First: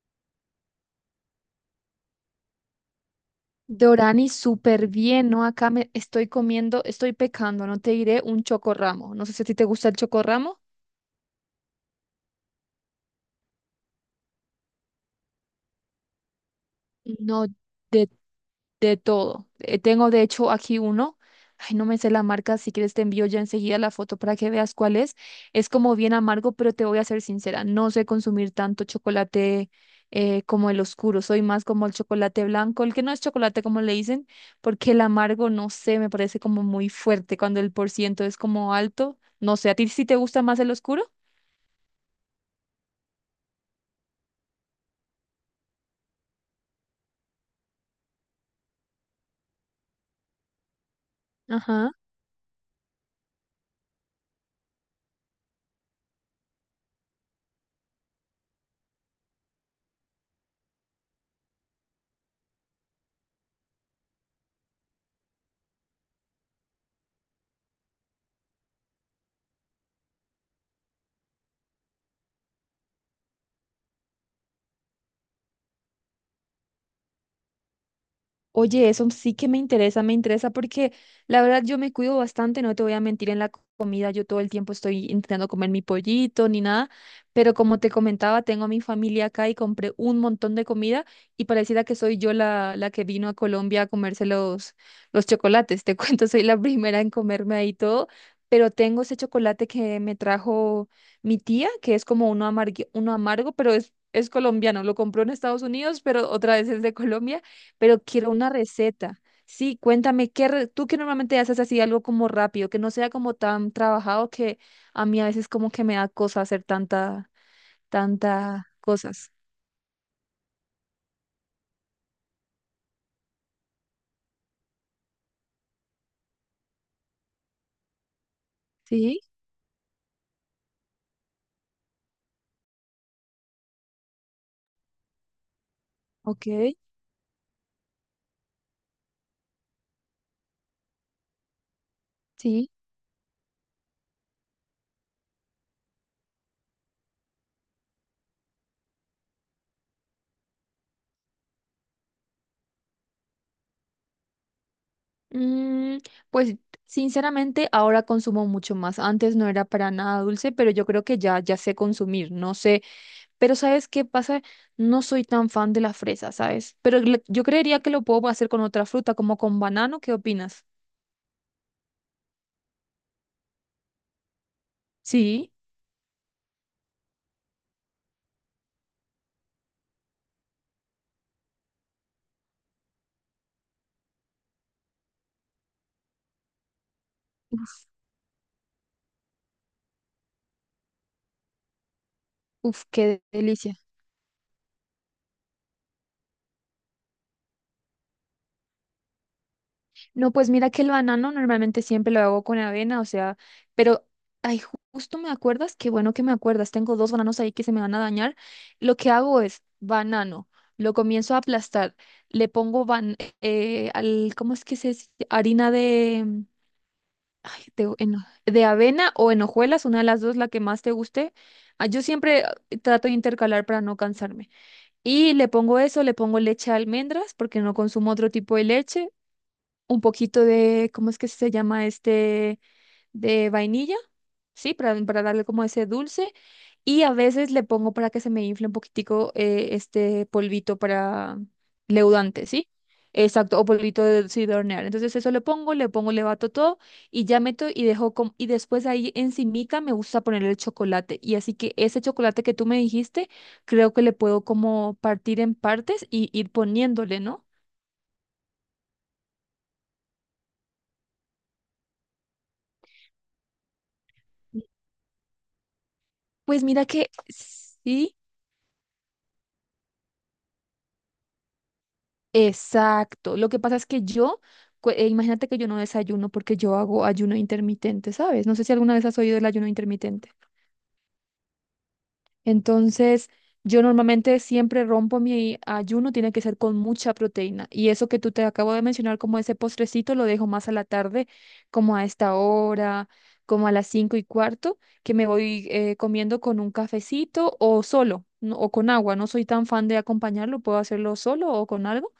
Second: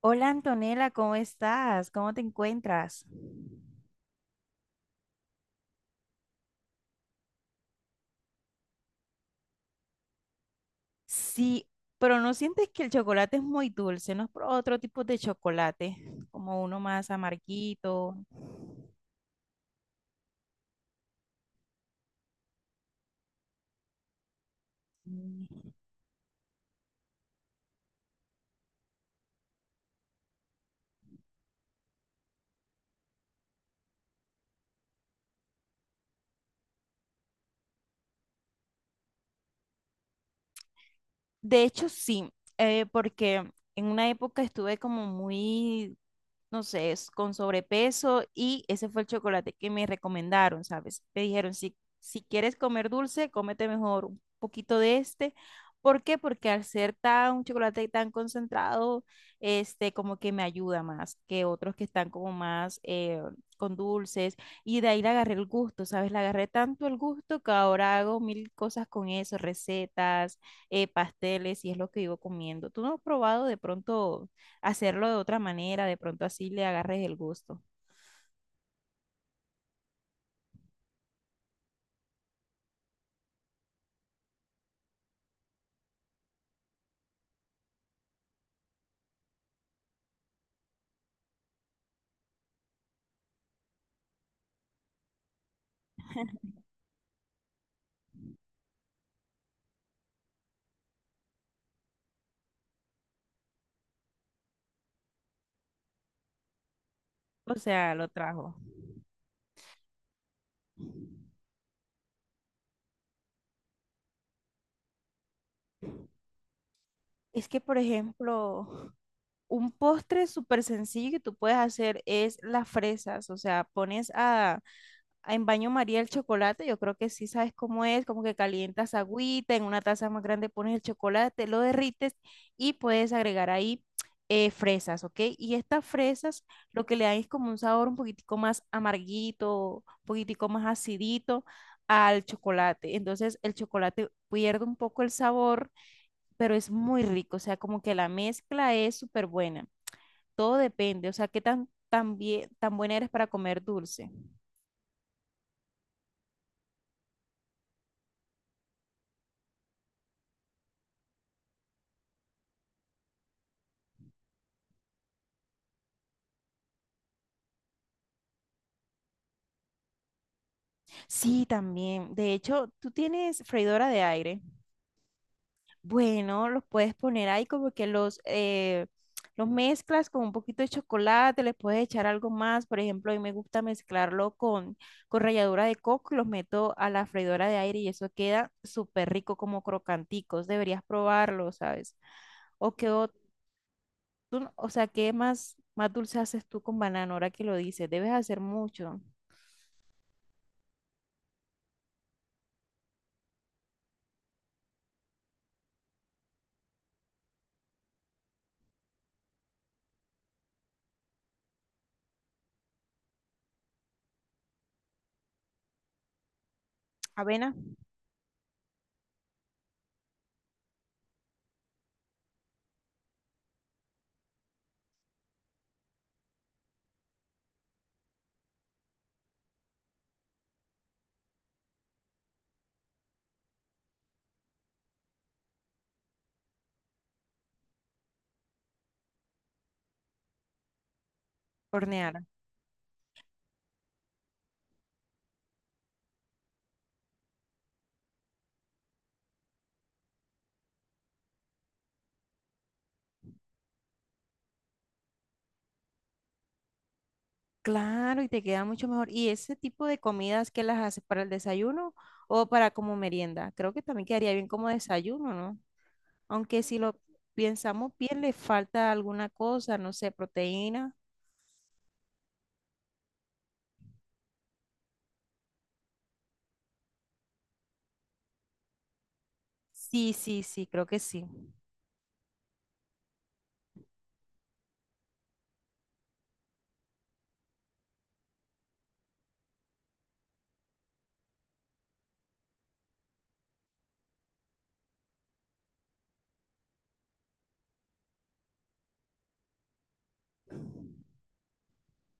Hola Antonella, ¿cómo estás? ¿Cómo te encuentras? Dorani, súper bien, ¿no? Acá me estoy comiendo, estoy pecando, no te diré un chocorramo. No sé si a ti te gusta el chocorramo. Sí, pero ¿no sientes que el chocolate es muy dulce? ¿No es por otro tipo de chocolate, como uno más No, de amarguito? De todo. Tengo de hecho aquí uno. Ay, no me sé la marca. Si quieres te envío ya enseguida la foto para que veas cuál es. Mm. Es como bien amargo, pero te voy a ser sincera. No sé consumir tanto chocolate como el oscuro. Soy más como el chocolate blanco, el que no es chocolate como le dicen, porque el amargo, no sé, me parece como muy fuerte cuando el por ciento es como alto. No sé, ¿a ti sí te gusta más el oscuro? De hecho, sí, porque en una época estuve como muy no sé, es con sobrepeso y ese fue el chocolate que me recomendaron, ¿sabes? Me dijeron, si, Ajá. si quieres comer dulce, cómete mejor un poquito de este. ¿Por qué? Porque al ser tan, un chocolate tan concentrado, este, como que me ayuda más que otros que están como más con dulces. Y de ahí le agarré el gusto, ¿sabes? Le agarré tanto el gusto que ahora hago mil cosas con eso, recetas, pasteles, y es lo que vivo comiendo. ¿Tú no has probado de pronto hacerlo de otra manera, de pronto así le agarres el gusto? Oye, eso sí que me interesa porque la verdad yo me cuido bastante, no te voy a mentir en la comida, yo todo el tiempo estoy intentando comer mi pollito ni nada, pero como te comentaba, tengo a mi familia acá y compré un montón de comida y pareciera que soy yo la que vino a Colombia a comerse los chocolates, te cuento, soy la primera en comerme ahí todo, pero tengo ese chocolate que me trajo mi tía, que es como uno amargo, pero es... Es colombiano, lo compró en Estados Unidos, pero otra vez es de Colombia. O sea, Pero lo quiero una trajo. receta. Sí, cuéntame, tú que normalmente haces así algo como rápido, que no sea como tan trabajado que a mí a veces como que me da cosa hacer tanta, Es que, por tanta ejemplo, cosas? un postre súper sencillo que tú puedes hacer es las fresas. O sea, pones a en baño María el chocolate, yo creo que sí sabes cómo es, como que calientas Sí, agüita, en una taza más grande pones el chocolate, lo derrites y puedes agregar ahí fresas, ¿ok? Y estas fresas ok, lo que le dan es como un sabor un poquitico más amarguito, un poquitico más acidito al sí. chocolate. Entonces el chocolate pierde un poco el sabor, pero es muy rico, o sea, como que la mezcla es súper buena. Todo depende, o sea, qué tan, tan bien, tan buena eres para comer dulce. Mm, pues sinceramente ahora consumo mucho más. Antes no era para nada dulce, pero yo creo que ya sé consumir, no sé. Pero ¿sabes qué pasa? No soy tan fan de la fresa, ¿sabes? Pero yo creería que lo puedo hacer con otra fruta, como con banano, ¿qué opinas? Sí, también. De hecho, tú tienes freidora de aire. Sí. Bueno, los puedes poner ahí como que los mezclas con un poquito de chocolate, les puedes echar algo más. Por ejemplo, a mí me gusta mezclarlo con ralladura de coco y los meto a la freidora de aire y eso queda súper rico como crocanticos. Deberías probarlo, ¿sabes? O Uf, que o, qué delicia. tú- no, o sea, ¿qué más, más dulce haces tú con banano ahora que lo dices? Debes hacer mucho. No, pues mira que el banano normalmente siempre lo hago con avena, o sea, pero, ay, justo me acuerdas, qué bueno que me acuerdas, tengo dos bananos ahí que se me van a dañar. Lo que hago es banano, lo comienzo a aplastar, le pongo ban al, ¿cómo es que se dice? Harina de, Avena, ay, de avena o en hojuelas, una de las dos, la que más te guste. Ah, Yo siempre ah, Trato de intercalar para no cansarme. Y le pongo eso, le pongo leche de almendras porque no consumo otro tipo de leche, un poquito de, ¿cómo es que se llama este? De vainilla, ¿sí? Para darle como ese dulce. Y a veces le pongo para que se me infle un poquitico este polvito para hornear. leudante, ¿sí? Exacto, o polvito de, sí, de hornear. Entonces eso le pongo, le pongo, le bato todo y ya meto y y después ahí encimica me gusta ponerle el chocolate. Y así que ese chocolate que tú me dijiste, creo que le puedo como partir en partes y ir poniéndole, ¿no? Claro, y te queda mucho mejor. ¿Y ese tipo de comidas que las haces para el desayuno o para como merienda? Creo que también quedaría bien como desayuno, ¿no? Aunque Pues si mira lo que pensamos sí. bien, le falta alguna cosa, no sé, proteína. Exacto. Lo que pasa es que imagínate que yo no desayuno porque yo hago ayuno intermitente, ¿sabes? No sé si alguna vez has oído del ayuno Sí, intermitente. sí, sí, creo que sí. Entonces, yo normalmente siempre rompo mi ayuno, tiene que ser con mucha proteína. Y eso que tú te acabo de mencionar, como ese postrecito, lo dejo más a la tarde, como a esta hora, como a las cinco y cuarto, que me voy comiendo con un cafecito o solo, o con agua. No soy tan fan de acompañarlo, puedo hacerlo solo o con algo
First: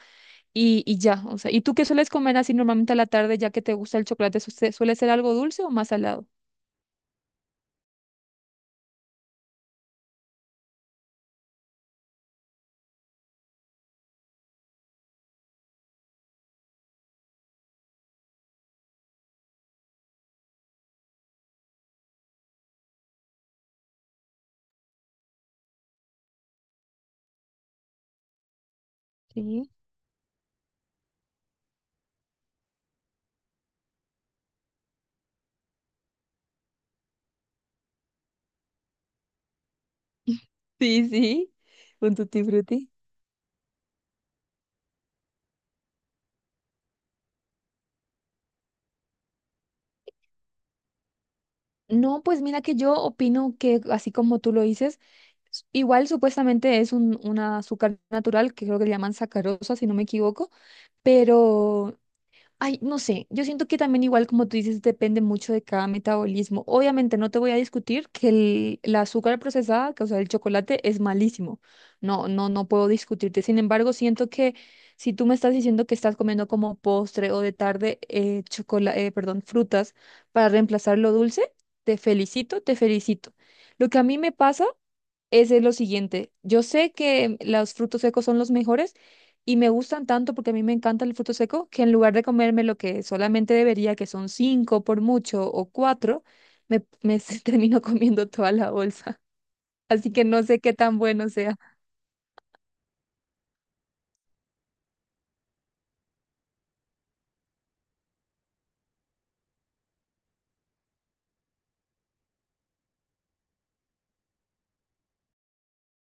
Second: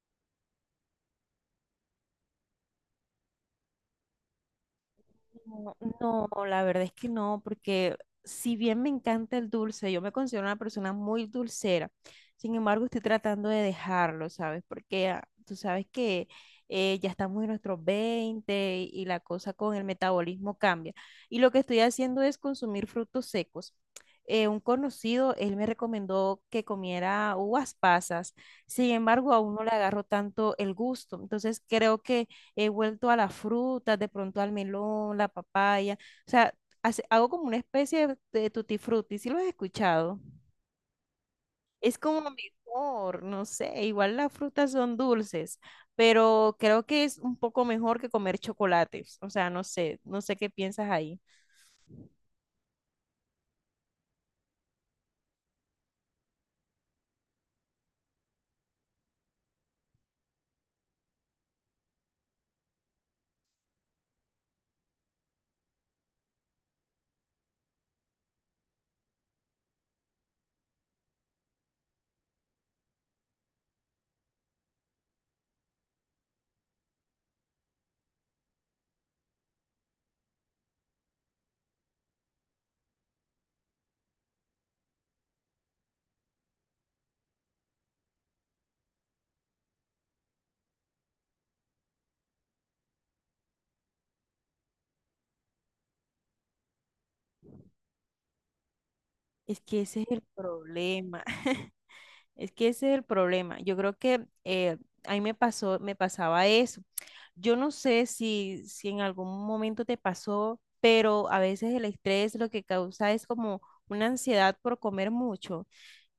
y ya, o sea, ¿y tú qué sueles comer así normalmente a la tarde, ya que te gusta el chocolate? Suele ser algo dulce o No, más salado? no, la verdad es que no, porque si bien me encanta el dulce, yo me considero una persona muy dulcera, sin embargo estoy tratando de dejarlo, ¿sabes? Porque ah, tú sabes que ya estamos en nuestros 20 y la cosa con el metabolismo cambia. Y lo que estoy haciendo es consumir frutos secos. Un conocido, él me recomendó que comiera uvas pasas, sin embargo aún Sí. no le agarro tanto el gusto, entonces creo que he vuelto a las frutas, de pronto al melón, la papaya, o sea, hace- hago como una especie de tutti frutti, si lo has escuchado. Sí, sí, Es un como tutti frutti. mejor, no sé, igual las frutas son dulces, pero creo que es un poco mejor que comer chocolates, o sea, no sé, no sé qué piensas ahí. No, pues mira que yo opino que así como tú lo dices, igual supuestamente es un azúcar natural que creo que le llaman sacarosa, si no me equivoco, pero ay, no sé, yo siento que también igual como tú dices, depende mucho de cada metabolismo. Obviamente no te voy a discutir que la azúcar procesada, que, o sea, el chocolate es malísimo. No, no, no puedo discutirte. Sin embargo, siento que si tú me estás diciendo que estás comiendo como postre o de tarde perdón, frutas para reemplazar lo dulce, te felicito, te felicito. Lo que a mí me pasa es de lo siguiente. Yo sé que los frutos secos son los mejores y me gustan tanto porque a mí me encanta el fruto seco que en lugar de comerme lo que solamente debería, que son cinco por mucho o cuatro, me termino comiendo toda la bolsa. Es que ese es Así el que no sé qué tan problema. bueno sea. Es que ese es el problema. Yo creo que a mí me pasó, me pasaba eso. Yo no sé si, si en algún momento te pasó, pero a veces el estrés lo que causa es como una ansiedad por comer mucho.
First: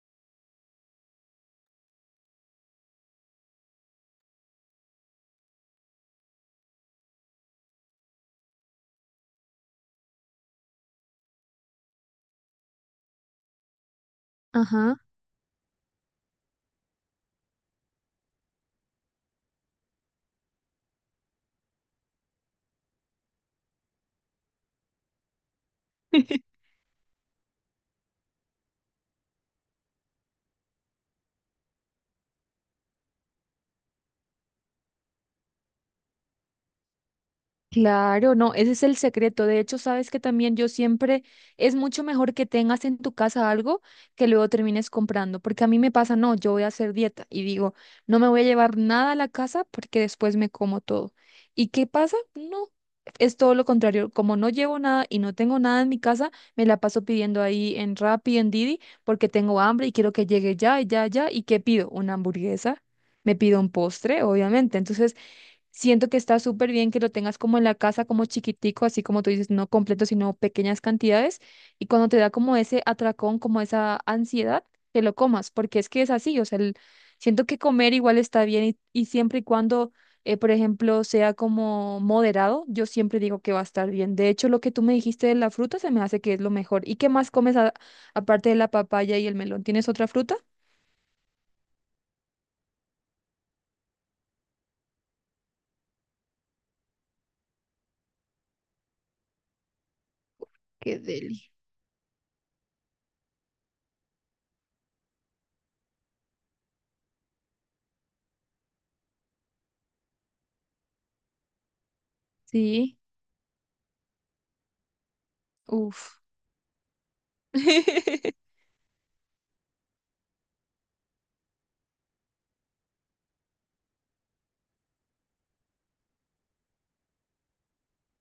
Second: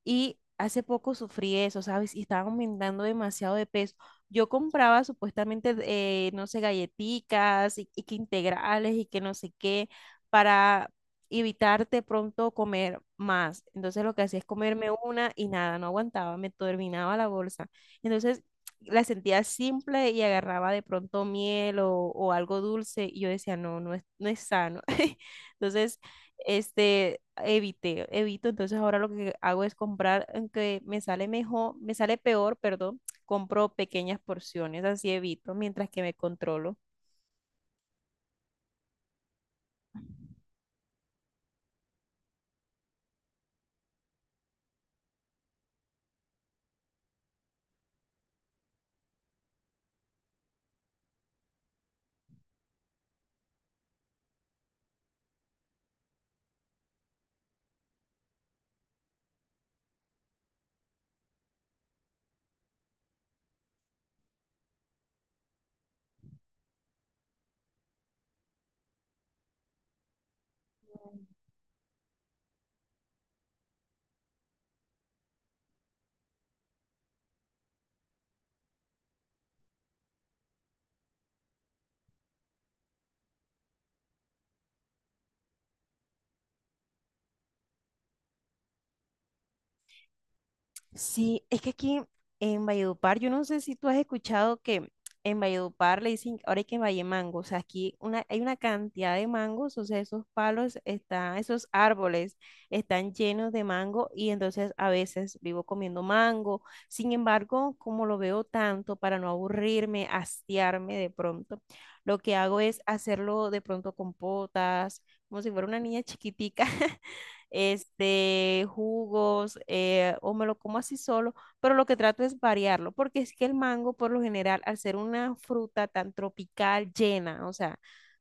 Y hace poco sufrí eso, ¿sabes? Y estaba aumentando demasiado de peso. Yo compraba supuestamente, no sé, galletitas y que integrales y que no sé qué para evitarte pronto comer más. Entonces lo que hacía es comerme Ajá. una y nada, no aguantaba, me terminaba la bolsa. Entonces la sentía simple y agarraba de pronto miel o algo dulce y yo decía, no, no es, no es sano. Entonces este, evité, evito, entonces ahora lo que hago es comprar, aunque me sale mejor, me sale peor, perdón, compro pequeñas porciones, así evito, mientras que me controlo. Claro, no, ese es el secreto. De hecho, sabes que también yo siempre es mucho mejor que tengas en tu casa algo que luego termines comprando, porque a mí me pasa, no, yo voy a hacer dieta y digo, no me voy a llevar nada a la casa porque después me como todo. ¿Y qué pasa? No, es todo lo contrario. Como no llevo nada y no tengo nada en mi casa, me la paso pidiendo ahí en Rappi, en Didi, porque tengo hambre y quiero que llegue ya, ya, ya. ¿Y qué pido? Una hamburguesa. Me pido un postre, obviamente. Entonces, siento que está súper bien que lo tengas como en la casa, como chiquitico, así como tú dices, no completo, sino pequeñas cantidades. Y cuando te da como ese atracón, como esa ansiedad, te lo comas, porque es que es así, o sea, siento que comer igual está bien y siempre y cuando, por ejemplo, sea como moderado, yo siempre digo que va a estar bien. De hecho, lo que tú me dijiste de la fruta se me hace que es lo mejor. ¿Y qué más comes aparte de la papaya y el melón? ¿Tienes otra fruta? Sí, es que aquí en Valledupar, yo no sé si tú has escuchado que en Valledupar le dicen, ahora hay que en Vallemango, o sea, aquí una, hay una cantidad de mangos, o sea, esos palos están, esos árboles están llenos de mango y entonces a veces vivo comiendo mango. Sin embargo, como lo veo tanto, para no aburrirme, hastiarme de pronto, lo que hago es Sí, hacerlo de pronto con potas, como si fuera una niña uff. chiquitica. este, jugos, o me lo como así solo, pero lo que trato es variarlo, porque es que el mango, por lo general, al ser una fruta tan tropical, llena, o sea,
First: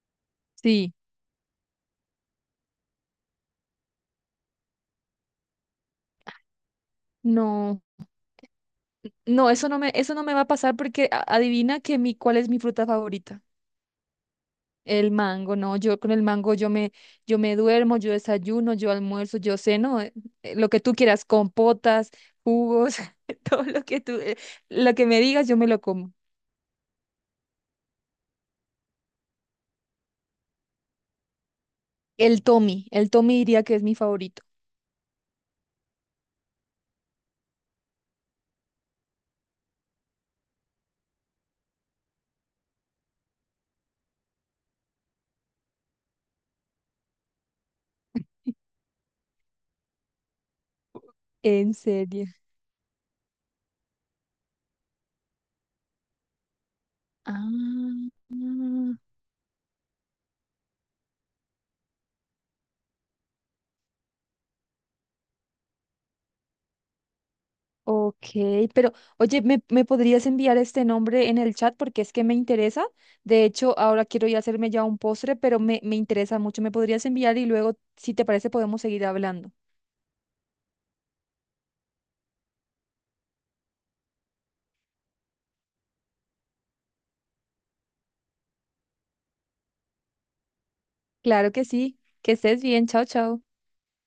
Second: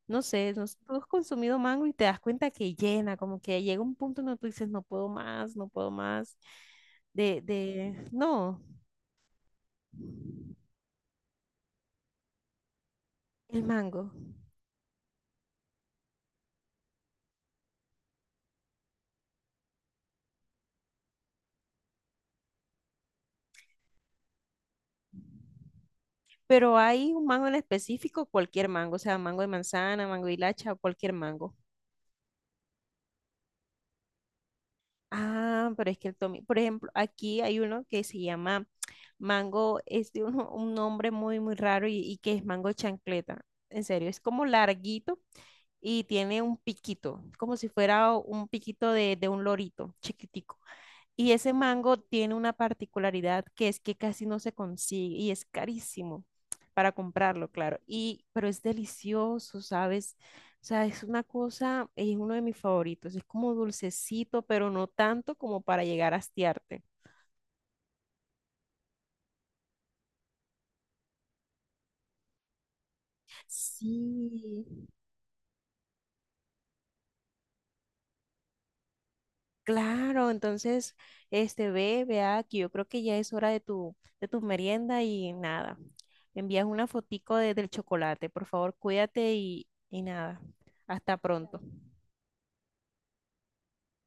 no sé, no sé, Sí. tú has consumido mango y te das cuenta que llena, como que llega un punto donde tú dices, no puedo más, no puedo más, No. de, no, No, eso no me va a pasar porque adivina que cuál es mi fruta favorita. el mango. El mango, no, yo con el mango yo me duermo, yo desayuno, yo almuerzo, yo ceno, lo que tú quieras, compotas, jugos, todo lo que lo que me digas, yo me lo como. Pero hay un mango en específico, cualquier mango, o sea, mango de manzana, mango de hilacha, o cualquier mango. El Tommy diría que es mi favorito. Ah, pero es que el tomi, por ejemplo, aquí hay uno que se llama Mango es de un nombre muy, muy raro y que es mango chancleta. En serio, es como larguito y tiene un piquito, como si fuera un piquito de un lorito chiquitico. Y ese En mango serio. tiene una particularidad que es que casi no se consigue y es carísimo para Ah, comprarlo, claro. Y, pero es delicioso, ¿sabes? O sea, es una cosa, es uno de mis favoritos. Es como dulcecito, pero no tanto como para llegar a hastiarte. ok, pero oye, me podrías enviar este nombre en el chat porque es que me interesa? De hecho, ahora quiero ir a Sí. hacerme ya un postre, me interesa mucho. ¿Me podrías enviar y luego, si te parece, podemos seguir hablando? Claro, entonces, este, ve, ve aquí, yo creo que ya es hora de tu merienda y nada. Me envías una fotico de- del chocolate, por favor, cuídate y nada. Hasta Claro pronto. que sí. Que estés bien. Chao, chao.